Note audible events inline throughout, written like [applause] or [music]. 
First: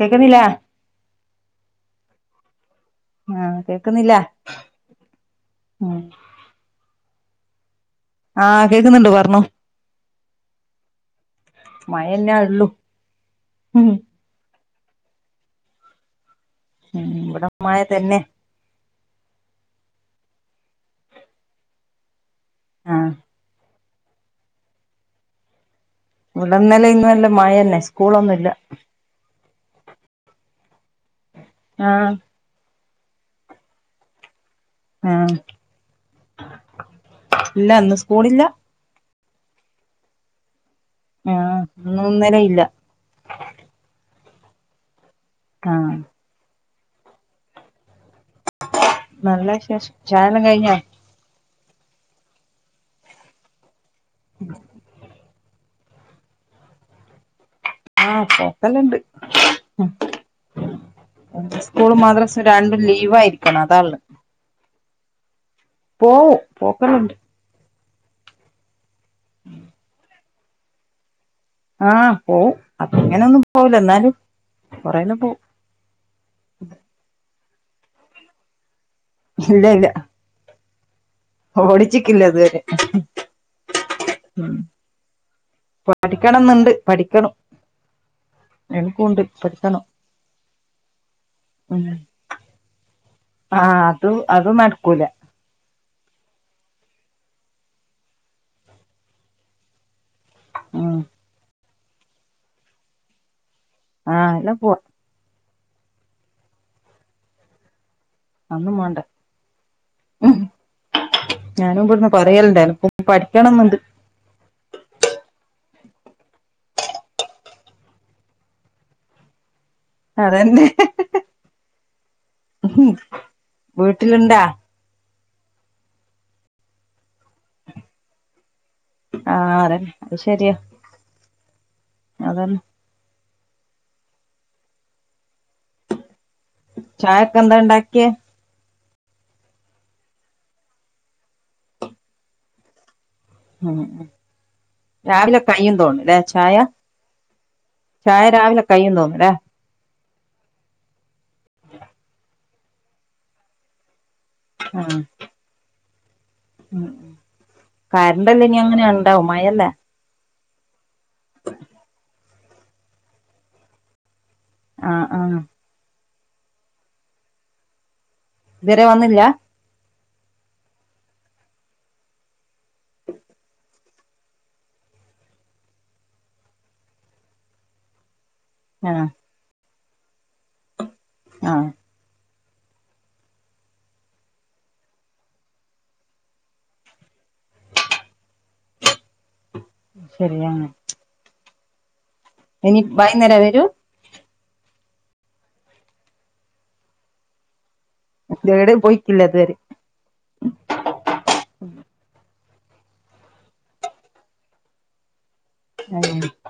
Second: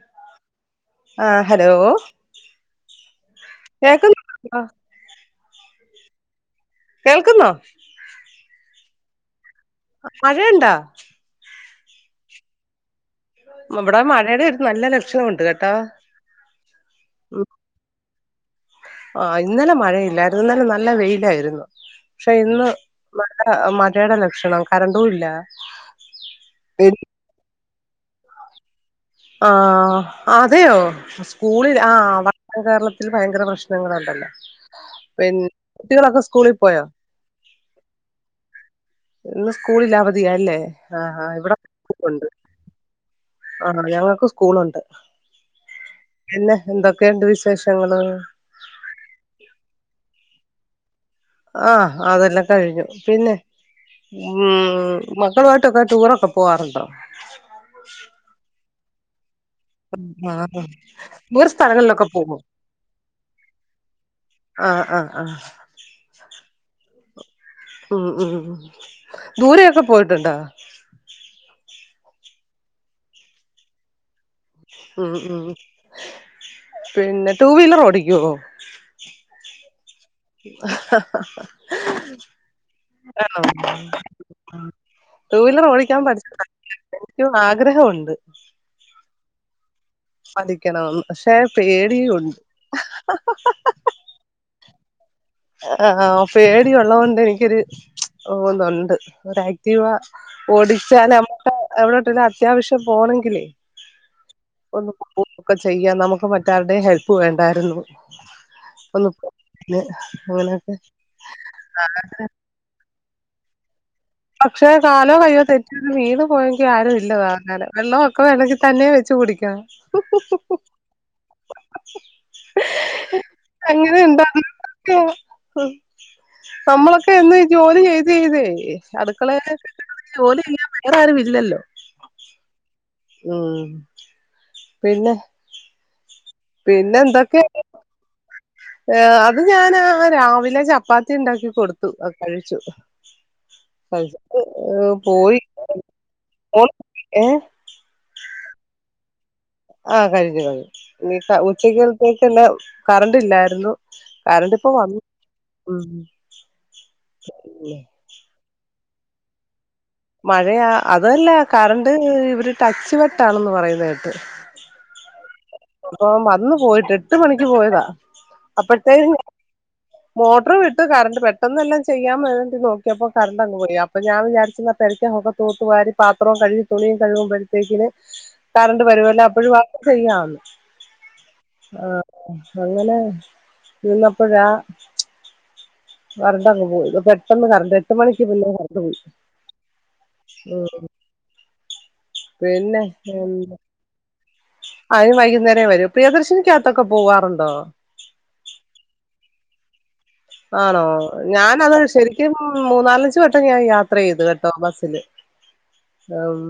കേക്കുന്നില്ലാ ആഹ് ഹലോ ആഹ് കേക്കുന്നില്ല കേൾക്കുന്നുണ്ടോ ഉം കേൾക്കുന്നോ ആഹ് കേക്ക്ന്ന്ണ്ട് പർണോ മഴൺണ്ടാ മഴന്നാള്ളു മംബടെ മഴേടെര് നല്ല ലക്ഷ്യോണ്ട് കേട്ടോ ഉം മ്പടെ മഴ തന്നെ ആഹ് ഇന്നലെ മഴയില്ലാര്ന്നു ഇന്നലെ നല്ല വെയിലായിര്ന്നു ക്ഷെ ഇന്ന് ആഹ് മഴ മഴേടെ ലക്ഷണം കരണ്ടുല്ല ഇവിടെന്നലെ ഇന്നും നല്ല മഴന്നെ സ്കൂളൊന്നുംല്ല. ആഹ് ആതെയോ സ്കൂളിൽ ആഹ് വ അഹ് കേരളത്തിൽ ഭയങ്കര പ്രശ്നങ്ങളണ്ടല്ലോ ആഹ് പിൻ ട്ടികളൊക്കെ സ്കൂളിപോയോ ഇല്ല ഇന്ന് സ്കൂളില്ല ഇന്ന് സ്കൂളില്ലഅവധിയാല്ലേ ആഹ് ആഹ് ഇവിടെ ഇന്നും ക്കെണ്ട് ഇന്നലെ ഇല്ല ആഹ് ഞങ്ങക്ക് സ്കൂള്ണ്ട് ആഹ് പിന്നെ എന്തൊക്കെണ്ട് വിശേഷങ്ങള്? നല്ല വിശേഷം ചായല്ലാം കഴിഞ്ഞാ? ആഹ് അതെല്ലാം കഴിഞ്ഞു പിന്നെ ഉം മക്കളുമായി ട്ടൊക്കെടൂറൊക്കെ പോവാറുണ്ടോ? ആഹ് പോക്കല്ലണ്ട് ആഹ് ദൂര ഉം സ്കൂളും സ്ഥലങ്ങളിലൊക്കെ പോകും മദ്‌റസ്‌രണ്ടും ലീവ് ആയിക്ക്ണ് അതാള്ളത് ആഹ് ആഹ് ആഹ് പോവും പോകലുണ്ട് ഉം ഉം ദൂരേയൊക്കെ പോയിട്ടുണ്ടോ? ആഹ് പോവും അങ്ങനൊന്നും പോവില്ലന്നാലും ഉം ഉം പിന്നെ ടൂവീലർ ഓടിക്കോ? ഇല്ല്യ ഇല്ല്യ ഇതുവരെ ആണോ ഉം ടുവീലർ ഓടിക്കാൻ പഠിച്ച പഠിക്കണംന്നുണ്ട് എനിക്കും പഠിക്കണം ആഗ്രഹമുണ്ട് എനിക്കുണ്ട് പഠിക്കണം പഠിക്കണംന്ന് പക്ഷേ ഉം പേടിയുണ്ട് ആഹ് അതു അതു നടുക്കൂല. ആഹ് പേടിയുള്ളത് കൊണ്ട് എനിക്കൊരു ഒന്നുണ്ട് ഒരാക്റ്റീവാ ഉം ഓടിച്ചാല് നമ്മക്ക് എവിടെട്ട്യലും അത്യാവശ്യം പോണങ്കില് ആഹ് എല്ലാം പോവാ ഒന്ന് പോ ഒക്കെ ചെയ്യാ നമുക്ക് മറ്റാരുടെയും ഹെൽപ് വേണ്ടായിരുന്നു. അന്നും വേണ്ട ഒന്ന് പോ ല് അങ്ങനൊക്കെ [unintelligible] [unintelligible] പഠിക്കണന്ന്ണ്ട് പക്ഷേ കാലോ കയ്യോ തെറ്റിവീണ് പോയെങ്കി ആരും ഇല്ലതാങ്ങന് വെള്ളമൊക്കെ വേണെങ്കിതന്നെ വെച്ച് കുടി അതന്നെ അങ്ങനെ വീട്ടില്ണ്ടാ? ഉണ്ടാകും നമ്മളൊക്കെ എന്ന് ജോലി ചെയ്ത് ചെയ്തേ അടു മക്കളെന്നേ ആഹ് അതന്നെ അത് [unintelligible] ശരിയാ ജോലിയാൻ വേറെ ആരും ഇല്ലല്ലോ? അതന്നെ ഉം. പിന്നെ ചായക്കെന്താണ്ടാക്കിയെ ഏഹ് അത് ഞാന് രാവിലെ ചപ്പാത്തിണ്ടാക്കി കൊടുത്തു കഴിച്ചു. ഉം [unintelligible] രാവിലെ പോയി കയ്യും തോന്നുല്ലേ ചായ ഏഹ് ചായ രാവിലെ കയ്യും തോന്നുലേ? ആഹ് കഴിഞ്ഞു കഴിഞ്ഞു ഇനി ഉച്ചക്കത്തേക്ക്ന്നെ കറണ്ട് ഇല്ലായിരുന്നു. കാരണ്ട്പ്പൊ ആഹ് വന്നു ഉം. ഉം കറന്റ് ഇനി എങ്ങനെ ഉണ്ടാവും മഴല്ലേ മഴയാ അതല്ല കറണ്ട് ഇവര് ടച്ച് വെട്ടാണെന്ന് പറയുന്ന കേട്ട് ആഹ് ആഹ് ആഹ് വന്ന് പോയിട്ട് എട്ട് മണിക്ക് പോയതാ ഇതേരെ വന്നില്ലാ മോട്ടറ് വിട്ട് കറണ്ട് പെട്ടെന്ന് എല്ലാം ചെയ്യാൻ വേണ്ടി നോക്കിയപ്പോ കറണ്ട്ങ് പോയി അപ്പൊ ഞാൻ വിചാരിച്ച് [unintelligible] തുത്തുവാരി പാത്രവും കഴുകി തുണിയും കഴുകുമ്പോഴത്തേക്കിന് കറണ്ട് ആഹ് വരുവല്ലോ അപ്പഴും ബാക്കി ചെയ്യാന്ന് ആഹ് ആഹ് അങ്ങനെ നിന്നപ്പഴാ കറണ്ടങ്ങ് പോയി പെട്ടന്ന് കറണ്ട് എട്ട് മണിക്ക് മുന്നെ കറണ്ട് പോയി ഉം ശരിയാണ് ഇനി പിന്നെ വൈകുന്നേരോ വരൂ അവര് വൈകുന്നേരേ വരു പ്രിയദർശിനിക്കകത്തൊക്കെ പോവാറുണ്ടോ എവിടെയും പോയിട്ടില്ല ഇതുവരെ ആണോ ഞാനത് ശരിക്കും മൂന്നാലഞ്ച് വട്ടം ഞാൻ യാത്ര ചെയ്തു കേട്ടോ ബസ്സില് ആഹ്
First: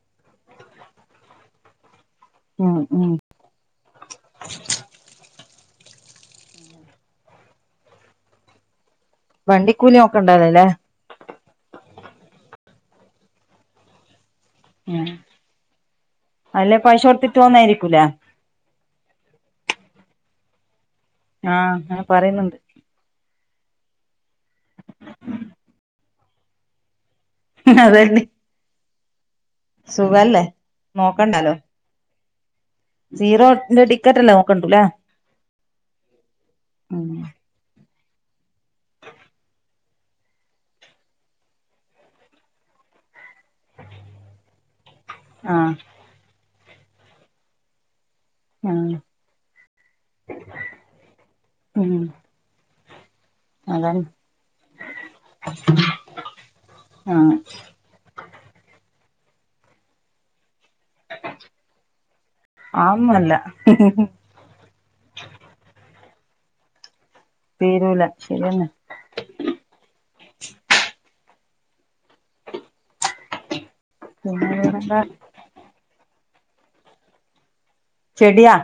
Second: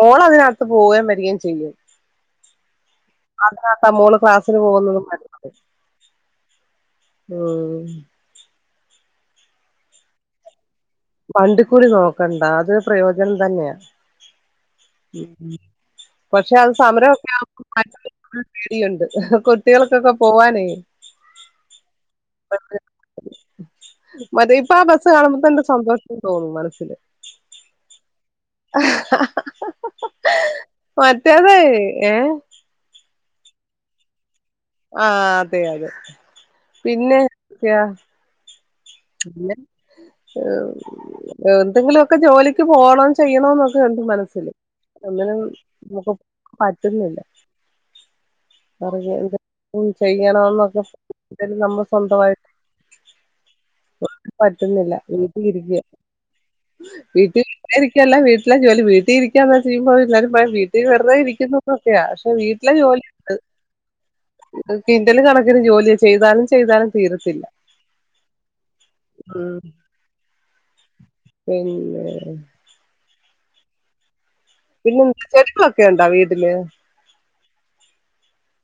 മോള് അതിനകത്ത് പോവയും വരികയും ചെയ്യും ഉം ഉം അതിനകത്താ മോള് ക്ലാസിന് പോകുന്നതും വരു ഉം വണ്ടിക്കൂലിനോക്കണ്ടാല്ലല്ലോ അല്ലെ വണ്ടിക്കൂലി നോക്കണ്ട അത് പ്രയോജനം തന്നെയാ ഉം പക്ഷെ അത് അല്ലേ പൈസ സമരവൊക്കെ കൊടുത്തിട്ട് പോന്നായിരിക്കൂലേ ആകുമ്പോ [unintelligible] പേടിയുണ്ട് കുട്ടികൾക്കൊക്കെ പോവാനേ ആഹ് അങ്ങനെ പറയുന്നുണ്ട് മറ്റേ ഇപ്പൊ ആഹ് ബസ്സ് കാണുമ്പോ തന്നെ സന്തോഷം തോന്നും മനസില് അതെന്നേ മറ്റേതെ ഏഹ് സീറോ ന്റെടി ക്കറ്റ് നോക്കണ്ടല്ലേ ആഹ് അതെ അതെ പിന്നെ [unintelligible] പിന്നേ എന്തെങ്കിലുമൊക്കെ ജോലിക്ക് പോകണം ചെയ്യണോന്നൊക്കെയുണ്ട് മനസ്സില് ഒന്നിനും ആഹ് നമുക്ക് പറ്റുന്നില്ല ആഹ് അറിയാണ്ട് ചെയ്യണം എന്നൊക്കെ നമുക്ക് ഉം സ്വന്തവായി അതാണ് പറ്റുന്നില്ല വീട്ടിലിരിക്കുവാ [unintelligible] ആഹ് വിട്ടിലല്ലാ വീട്ടിലേ ജോലി വീട്ടിരിക്കാന്ന് വെച്ചാ ഇനീപ്പോ എല്ലാരും പറയും വീ ഈ വെറുതെ ഇരിക്കുന്നുന്നൊക്കെയാ പക്ഷെ വീട്ടിലെ ജോലിഒണ്ട് ആന്നല്ല കിന്റല് കണക്കിന് ജോലിയാ ചെയ്താലും ചെയ്താലും തീരത്തില്ല തീരൂല ശെരിയന്നെ ഉം പിന്നെ ഉം പിന്നെന്താ ചെടികളൊക്കെ ഉണ്ടോ വീട്ടില് ചെടിയാ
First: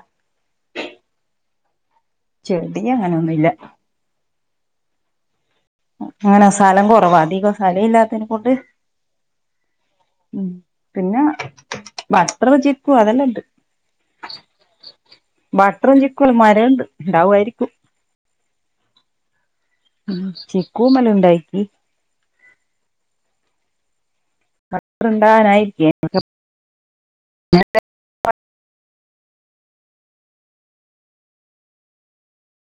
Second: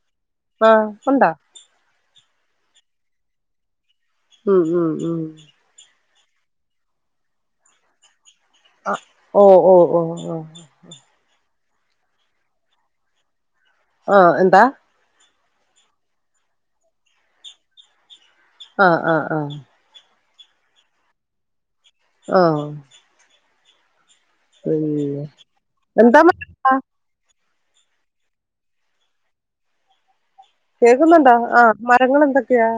ആഹ് ഉണ്ടാ ചെടി അങ്ങനൊന്നൂല്ല ഉം ഉം ഉം അങ്ങനെ സ്ഥലം കുറവാ അധികം സ്ഥലം ഇല്ലാത്തതിനെ കൊണ്ട് ആഹ് ഓ ഓ ഓ ആഹ് ഉം പിന്നെ ബട്ടറ് വെച്ചേക്കുവാ അതല്ല് ഉണ്ട് ആഹ് എന്താ ബട്ടറും ചിക്കുലും മരുവുണ്ട് ഉണ്ടാവുമായിരിക്കും ആഹ് ആഹ് ആഹ് ഉം ചിക്കൂമല് ഉണ്ടായി ഈ ആഹ് ബട്ടറ് പിന്നെ ഉണ്ടാനായിരിക്ക എന്താ മഴ [inaudible] കേൾക്കുന്നുണ്ടോ ആഹ് മരങ്ങൾ എന്തൊക്കെയാ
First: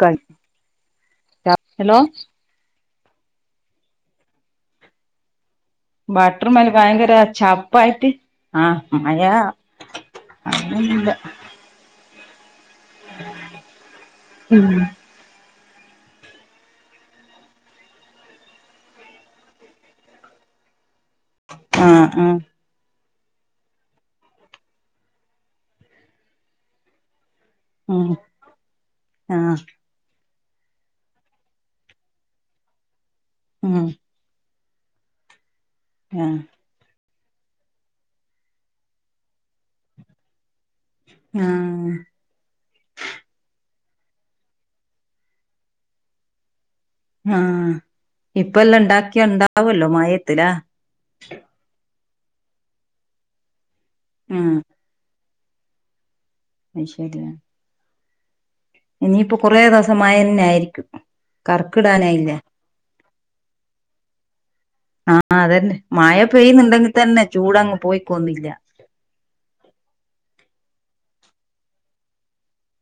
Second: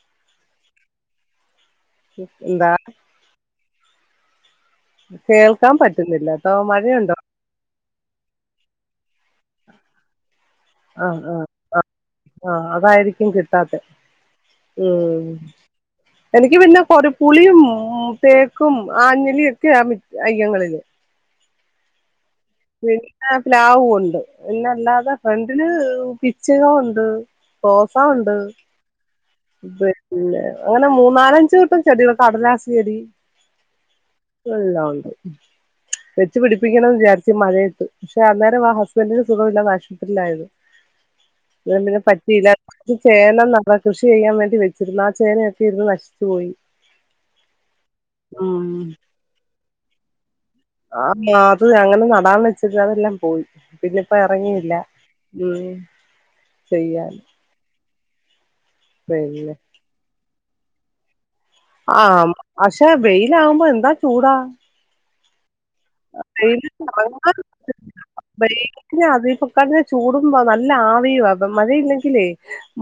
ക്ക ഹലോ എന്താ കേൾക്കാൻ പറ്റു ബട്ടർ മേൽ ഭയങ്കര ചപ്പായിട്ട് ആഹ് മഴ അങ്ങനൊന്നുല്ല ആഹ് ആഹ് ആഹ് അതായിരിക്കും കിട്ടാത്തെ ഉം എനിക്ക് പിന്നെ കൊറേപ്പുളിയും ഉം തേക്കും ആഞ്ഞിലയും ഒക്കെയാ അങ്ങളില് ആഹ് ആഹ് പിന്നെ പ്ലാവുണ്ട് പിന്നെല്ലാതെ ഫ്രണ്ടില് പിചിങ്ങ ഉണ്ട് റോസ ഉം ഉണ്ട് ആഹ് ഇത് ല്ല അങ്ങനെ മൂന്നാലഞ്ച് കൂട്ടം ചെടികൾ കടലാസ് ചെടി ഉം എല്ലാം ഉണ്ട് വെച്ച് ആഹ് പിടിപ്പിക്കണംന്ന് വിചാര്ച്ച മഴയത്ത് പക്ഷെ അന്നേരം ആഹ് ഹസ്ബൻഡിന് സുഖമില്ലാതെ ആശുപത്രിയില ആയത് ഉം അതെന്തയാലും പറ്റില്ല ഈ ചേന ന്നാകെ കൃഷി ചെയ്യാൻ വേണ്ടി വെച്ചിരുന്നു ആ ചേനയൊക്കെ ഇരുന്ന് നശിച്ചു പോയി ആഹ് ഇപ്പല്ലാം ഉണ്ടാക്കിയ ഉണ്ടാവല്ലോ മയയത്ത്ലാ ആഹ് അത് അങ്ങനെ നടാൻ വെച്ചത് അതെല്ലാം പോയി പിന്നെ ഇപ്പോ ഉം ഇറങ്ങിയില്ല ഉം അത് ചെയ്യാൻ ശെരിയ ഇനിയിപ്പൊ പിന്നെ കുറേ ദിവസം മായന്നെ ആയിരിക്കും ആഹ് കർക്കിടാനായില്ലേ പക്ഷെ വെയിലാകുമ്പോ എന്തൊരു ചൂടാ ആഹ് ആഹ് അതന്നെ മഴ വെയില് പെയ്യുന്നുണ്ടെങ്കിൽ തന്നെ ചൂടങ്ങ് പോയിക്കൊന്നില്ല അത് ഈ പൊക്കാടി ചൂടും നല്ല ആവിയ മഴയില്ലെങ്കിലേ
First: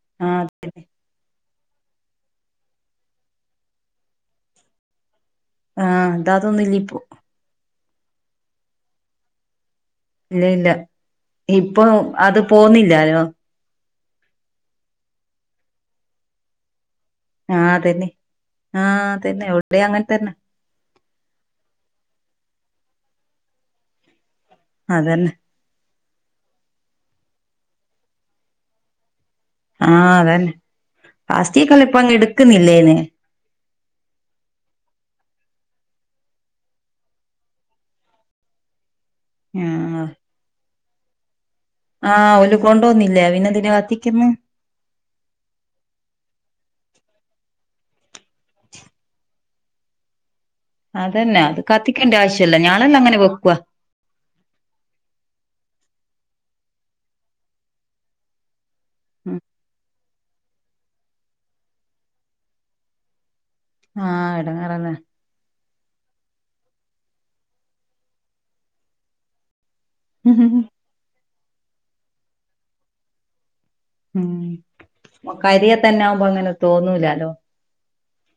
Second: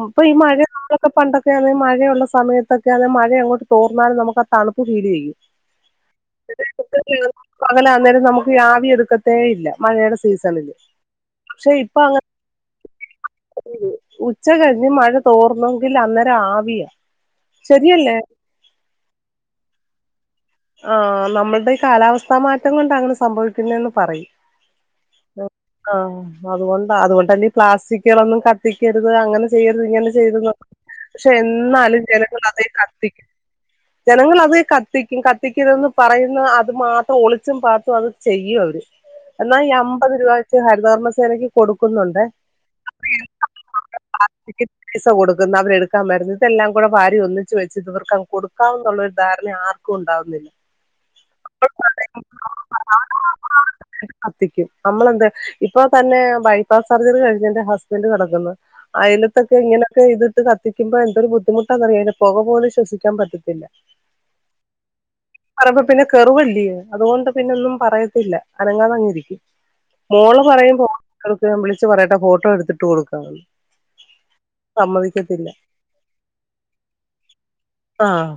ഇപ്പൊ ഈ ആഹ് മഴ നമ്മളോക്കെ പണ്ടൊക്കെ അതെ മഴയുള്ള സമയത്തൊക്കെ ആഹ് മഴ അങ്ങോട്ട തോർന്നാലുമ്മക്ക് ആ തണുപ്പ് ഫീൽ ചെയ്യും ആഹ് ഇതഅതൊന്നുല്ല പ്പോ പകല അന്നേരം നമുക്ക് ആവി എടുക്കത്തേ ഇല്ല മഴയുടെ സമയം ഇല്ല ഇപ്പൊ അത് പോകുന്നില്ലാലോ ഉച്ച കഴിഞ്ഞ് മഴ തോർന്നെങ്കിൽ അന്നേരം ആവിയ ആഹ് അതെന്നെ ആഹ്തന്നെ വടിം അങ്ങന് തന്നെ ആഹ് നമ്മളുടെഈ കാലാവസ്ഥാ മാറ്റം കൊണ്ട് അങ്ങനെ സംഭവിക്കുന്നന്ന് പറയും അതന്നെ ആഹ് അതുകൊണ്ട അതുകൊണ്ട്ന്നെ പ്ലാസ്റ്റിക്കുകളൊന്നും കത്തിക്കരുത് അങ്ങനെ ചെയ്യരുത് ഇങ്ങനെ ആഹ് ചെയ്യരുത് അതന്നെ എന്നൊക്കെ പക്ഷെ പ്ലാസ്റ്റിക്കെല്ലാം ഇപ്പ എന്നാലും അങ്ങ് ജനങ്ങൾ അതെ എടുക്കുന്നില്ലേന്ന് കത്തിക്കും ജനങ്ങൾ അത് കത്തി കത്തിക്കും കത്തിക്കരുതേന്ന് പറയുന്ന അത് മാത്രം ഒളിച്ചും പാത്തും അത് ചെയ്യും അവര് എന്നാ ഈ ആഹ് അമ്പത് രൂപ വെച്ച് ഹരിതവർമ്മ സേനക്ക് കൊടുക്കുന്നുണ്ടേ ആഹ് ഓല് കൊണ്ടോന്നില്ല പിന്നെന്തിനാ കത്തിക്കുന്ന് [unintelligible] പൈസ കൊടുക്കുന്ന അവരെ എടുക്കാൻ വരുന്നു ഇതെല്ലാം കൂടെ വാരി ഒന്നിച്ച് വെച്ച് ഇതവർക്ക് കൊടുക്കാ എന്നുള്ളൊരു ധാരണ ആർക്ക ആർക്കും ഉണ്ടാവുന്നില്ല അതന്നെ അത് കത്തിക്കേണ്ട ആവശ്യല്ല ഞാളല്ലാം അങ്ങനെ വെക്കുവ കത്തിക്കും നമ്മൾ എന്താ ഇപ്പൊ തന്നെ ബൈപാസ് സർജറി കഴിഞ്ഞ് എന്റെ ഹസ്ബന്റ് കെടക്കുന്ന് അയലത്തൊക്കെ ഇങ്ങനെയൊക്കെ ഇതിട്ട് കത്തിക്കുമ്പോ എന്തൊരു ബുദ്ധിമുട്ടാന്നറിയോ അയിന്റെ പൊക പോലും ശ്വസിക്കാൻ പറ്റത്തില്ല ആഹ് എടങ്ങേറാന്നേ പറയുമ്പ പിന്നെ കെറുവല്ലിയോ അതുകൊണ്ട് പിന്നെ ഒന്നും പറയത്തില്ല അനങ്ങാതങ്ങിരിക്കും മോള് ഉം പറയുമ്പോ ഫോൺ വിളിച്ചു പറയട്ടെ ഫോട്ടോ എടുത്തിട്ട് കൊടുക്കാന്ന് ഉം ഞമ്മൾക് സമ്മതിക്കത്തില്ല അരിയെ തന്നെ ആവുമ്പോ അങ്ങനെ തോന്നൂലാലൊ ആഹ്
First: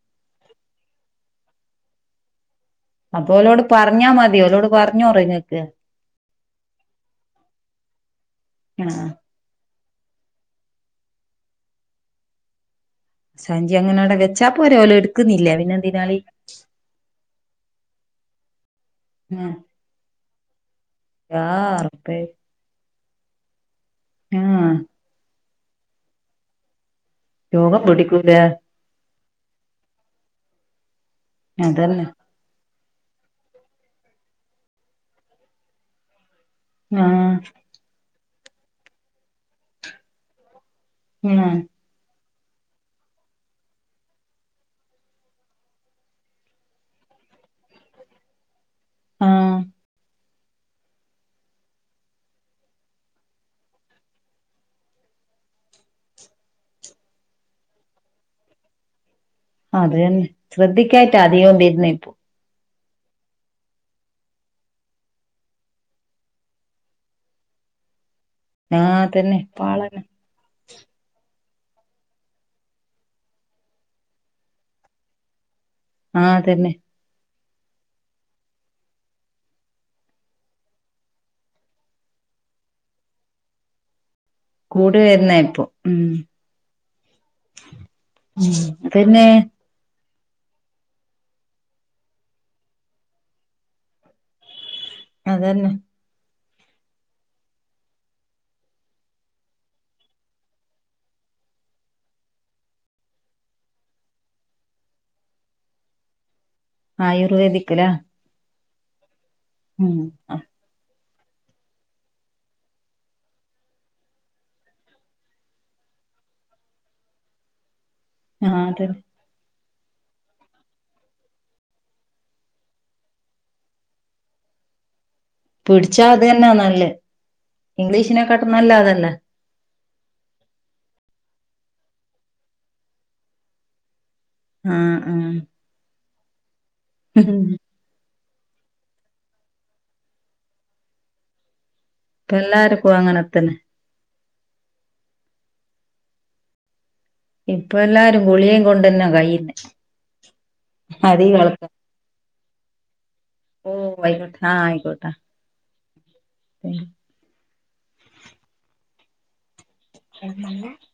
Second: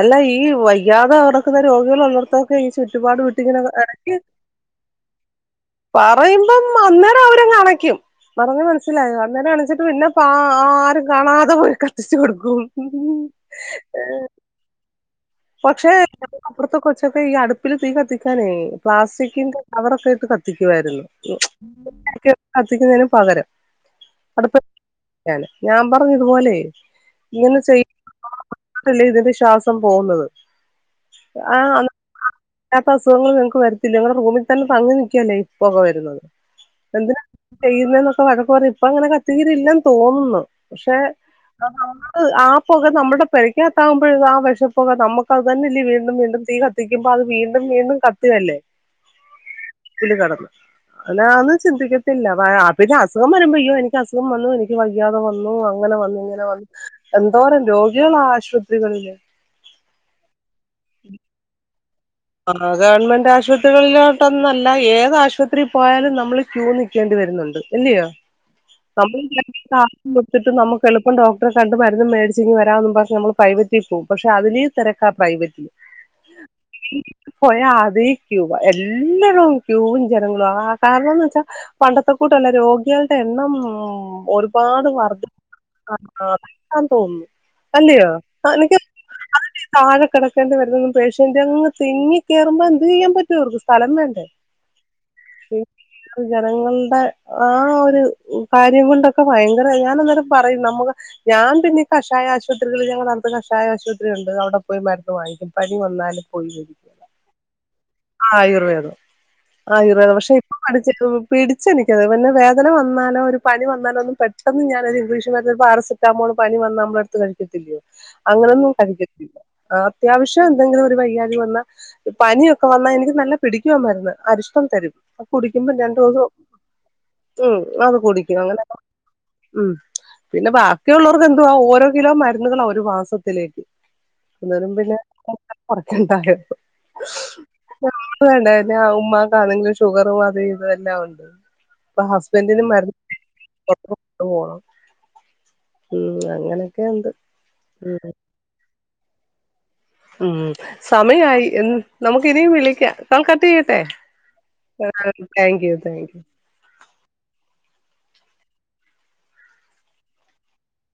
അല്ല ഈ വയ്യാതെ കെടക്കുന്ന രോഗികൾ ഉള്ളടത്ത് ഈ ചുറ്റുപാട് അപ്പൊ വിട്ടിങ്ങനെ ഓലോട് പറഞ്ഞാ ഇടക്ക് മതി ഓലോട് പറഞ്ഞോറ് ഇങ്ങക്ക് പറയുമ്പം അന്നേരം അവരങ്ങണക്കും പറഞ്ഞ ആഹ് മനസ്സിലായോ അന്നേരം അണിച്ചി പിന്നെപ്പ ആരും കാണാതെ പോയി കത്തിച്ച് കൊടുക്കും സഞ്ചി അങ്ങനടെ വെച്ചാപ്പോരെ ഓല് എടു പക്ഷെ അപ്പറത്തെ കൊച്ചൊക്കെ ഈ അടുപ്പില് തീ കത്തിക്കാനേ ആഹ് പ്ലാസ്റ്റിക്കിന്റെ കവറൊക്കെ ഇട്ട് കത്തിക്കുവാരുന്നു യാ റബ്ബേ കത്തിക്കുന്നതിന് പകരം ആഹ് [unintelligible] ഞാൻ പറഞ്ഞ് ഇതുപോലെ ഇങ്ങനെ രോഗം ചെയ്യി പിടിക്കൂല [inaudible] ഇതിന്റെ ശ്വാസം പോകുന്നത് ആഹ് അ അതന്നെ ഇല്ലാത്ത അസുഖങ്ങൾ നിങ്ങക്ക് വരത്തില്ലേ നിങ്ങളുടെ റൂമിൽ തന്നെ തങ്ങി നിക്കല്ലേ ഇപ്പൊക വരുന്നത് എന്തിനാ ആഹ് ചെയ്യുന്ന എന്നൊക്കെ വഴക്ക് പറഞ്ഞ് ഇപ്പ അങ്ങനെ കത്തീരില്ലെ ന്ന് തോന്നുന്ന് പക്ഷെ ഞാൻ ആ പുക നമ്മുടെ പെരക്കകത്താകുമ്പഴ് ആ വെഷപ്പുക നമുക്ക് അത് തന്നെ ഇല്ലീ വീണ്ടും വീണ്ടും തീ കത്തിക്കുമ്പ അപ്പ അത് വീണ്ടും വീണ്ടും കത്തു കല്ലേ ആഹ് [unintelligible] അതൊന്നും ചിന്തിക്കത്തില്ല പിന്നെ അസുഖം വരുമ്പൊ അയ്യോ എനിക്ക് അസുഖം വന്നു എനിക്ക് വ വയ്യാതെ വന്നു അങ്ങനെ വന്നു ഇങ്ങനെ വന്നു എന്തോരം രോഗികളാ ആശുപത്രികളില് അത് തന്നെ ശ്രദ്ധിക്കായിട്ടാ അധികോം വരുന്നേ ഇപ്പൊ ആഹ് ഗവൺമെന്റ് ആശുപത്രികളിലോട്ടൊന്നല്ല ഏത് ആശുപത്രീ പോയാലും നമ്മള് ക്യൂ നിക്കേണ്ടി വരുന്നുണ്ട് ഇല്ലിയൊ [inaudible] ആഹ് തന്നെ [unintelligible] പാളന്നെ ത്തിട്ടും നമുക്ക് എളുപ്പം ഡോക്ടറെ കണ്ട് മരുന്ന് മേടിച്ചിങ്ങ് വരാവെന്നും പറഞ്ഞ് നമ്മള് പ്രൈവറ്റിൽ പോവും പക്ഷെ അതില് തെരക്കാ പ്രൈവറ്റില് ആഹ് തന്നെ പോയാ അതേ ക്യൂവാ എല്ലടോം ക്യൂവും ജനങ്ങളുവാ ആഹ് കാരണംന്ന് വെച്ചാ പണ്ടത്തെ കൂട്ടല്ല രോഗികളുടെ എണ്ണം ഒര [unintelligible] പാട് കൂടി വർ [inaudible] വരുന്ന ഇപ്പൊ ഉം [unintelligible] തോന്നുന്നു അല്ലിയോ ഉം ആഹ് എനിക്ക് അതന്നെ [inaudible] താഴ കെടക്കേണ്ടി വരുന്ന [unintelligible] പേഷ്യന്റ് അങ്ങ് - തിങ്ങി കേറുമ്പൊ എന്ത് ചെയ്യാൻ പറ്റോർക്ക് സ്ഥലം വേണ്ടേ അതന്നെ [unintelligible] ജനങ്ങളുടെ ആ ഒരു കാര്യം കൊണ്ടൊക്കെ ഭയങ്കര ഞാനന്നേരം പറയും നമുക്ക് ഞാൻ പിന്നെ കഷായ ആശുപത്രികള് ഞങ്ങളടുത്ത് കഷായ ആശുപത്രി ഉണ്ട് അവിടെ പോയി മരുന്ന് വാങ്ങിക്കും പനി വന്നാലും [inaudible] ആയുർവേദിക് ല്ലേ ആയുർവേദം ആയുർവേദം പക്ഷെ പഠിച്ചി പിടിച്ച് എനിക്കത് പിന്നെ വേദന വന്നാലോ ഒരു പനി വന്നാലോ ഒന്നും പെട്ടെന്ന് ഞാനൊര് ഒരു ഇംഗ്ലീഷ് പാരസെ സെറ്റാമോള് പനി വന്നാ നമ്മള് എടുത്ത് കഴിക്കത്തില്ലിയോ ആഹ് അങ്ങനൊന്നും അതന്നെ കഴിക്കത്തില്ല അത്യാവശ്യം എന്തെങ്കിലും ഒരു വയ്യാ യ്കവന്നാ പനിയൊക്കെ വന്നാ എനിക്ക് നല്ല പിടിക്കുവാ മരുന്ന് അരിഷ്ട്ടം തരും അത് കുടിക്കുമ്പൊ പിടിച്ചാ രണ്ടോസം അത് തന്നാ നല്ലേ ഉം അത് കുടിക്കും ഇംഗ്ലീഷിനെക്കാട്ടും അങ്ങനെ നല്ല അതല്ലേ ഉം പിന്നെ ബാക്കിയുള്ളോർക്ക് എന്തുവാ ഓരോ കിലോ മരുന്നുകളാ ഒരു മാസത്തിലേക്ക് അന്നേരം പിന്നെ ആഹ് ആഹ് [inaudible] കൊറക്കണ്ടായോ [unintelligible] [unintelligible] ഉമ്മാക്ക് ആണെങ്കി ഷുഗറും അത് ഇത് എല്ലാം ഉണ്ട് ഇപ്പ ഹസ്ബന്റിന് മരു എല്ലാർക്കും അങ്ങനെ തന്നെ [inaudible] [unintelligible] പോണം ഉം അങ്ങനൊക്കെ ഒണ്ട് ഇപ്പ എല്ലാരും ഗുളിയേം കൊണ്ടന്ന കയ്ന്നെ ഉം സമയായി എ നമുക്ക് ഇനിയും വിളിക്ക നാൾ കട്ട്യ്യട്ടെ ഓഹ് ആയിക്കോട്ടെ ആ ആ താങ്ക്യൂ താങ്ക്യൂ ഉ [unintelligible]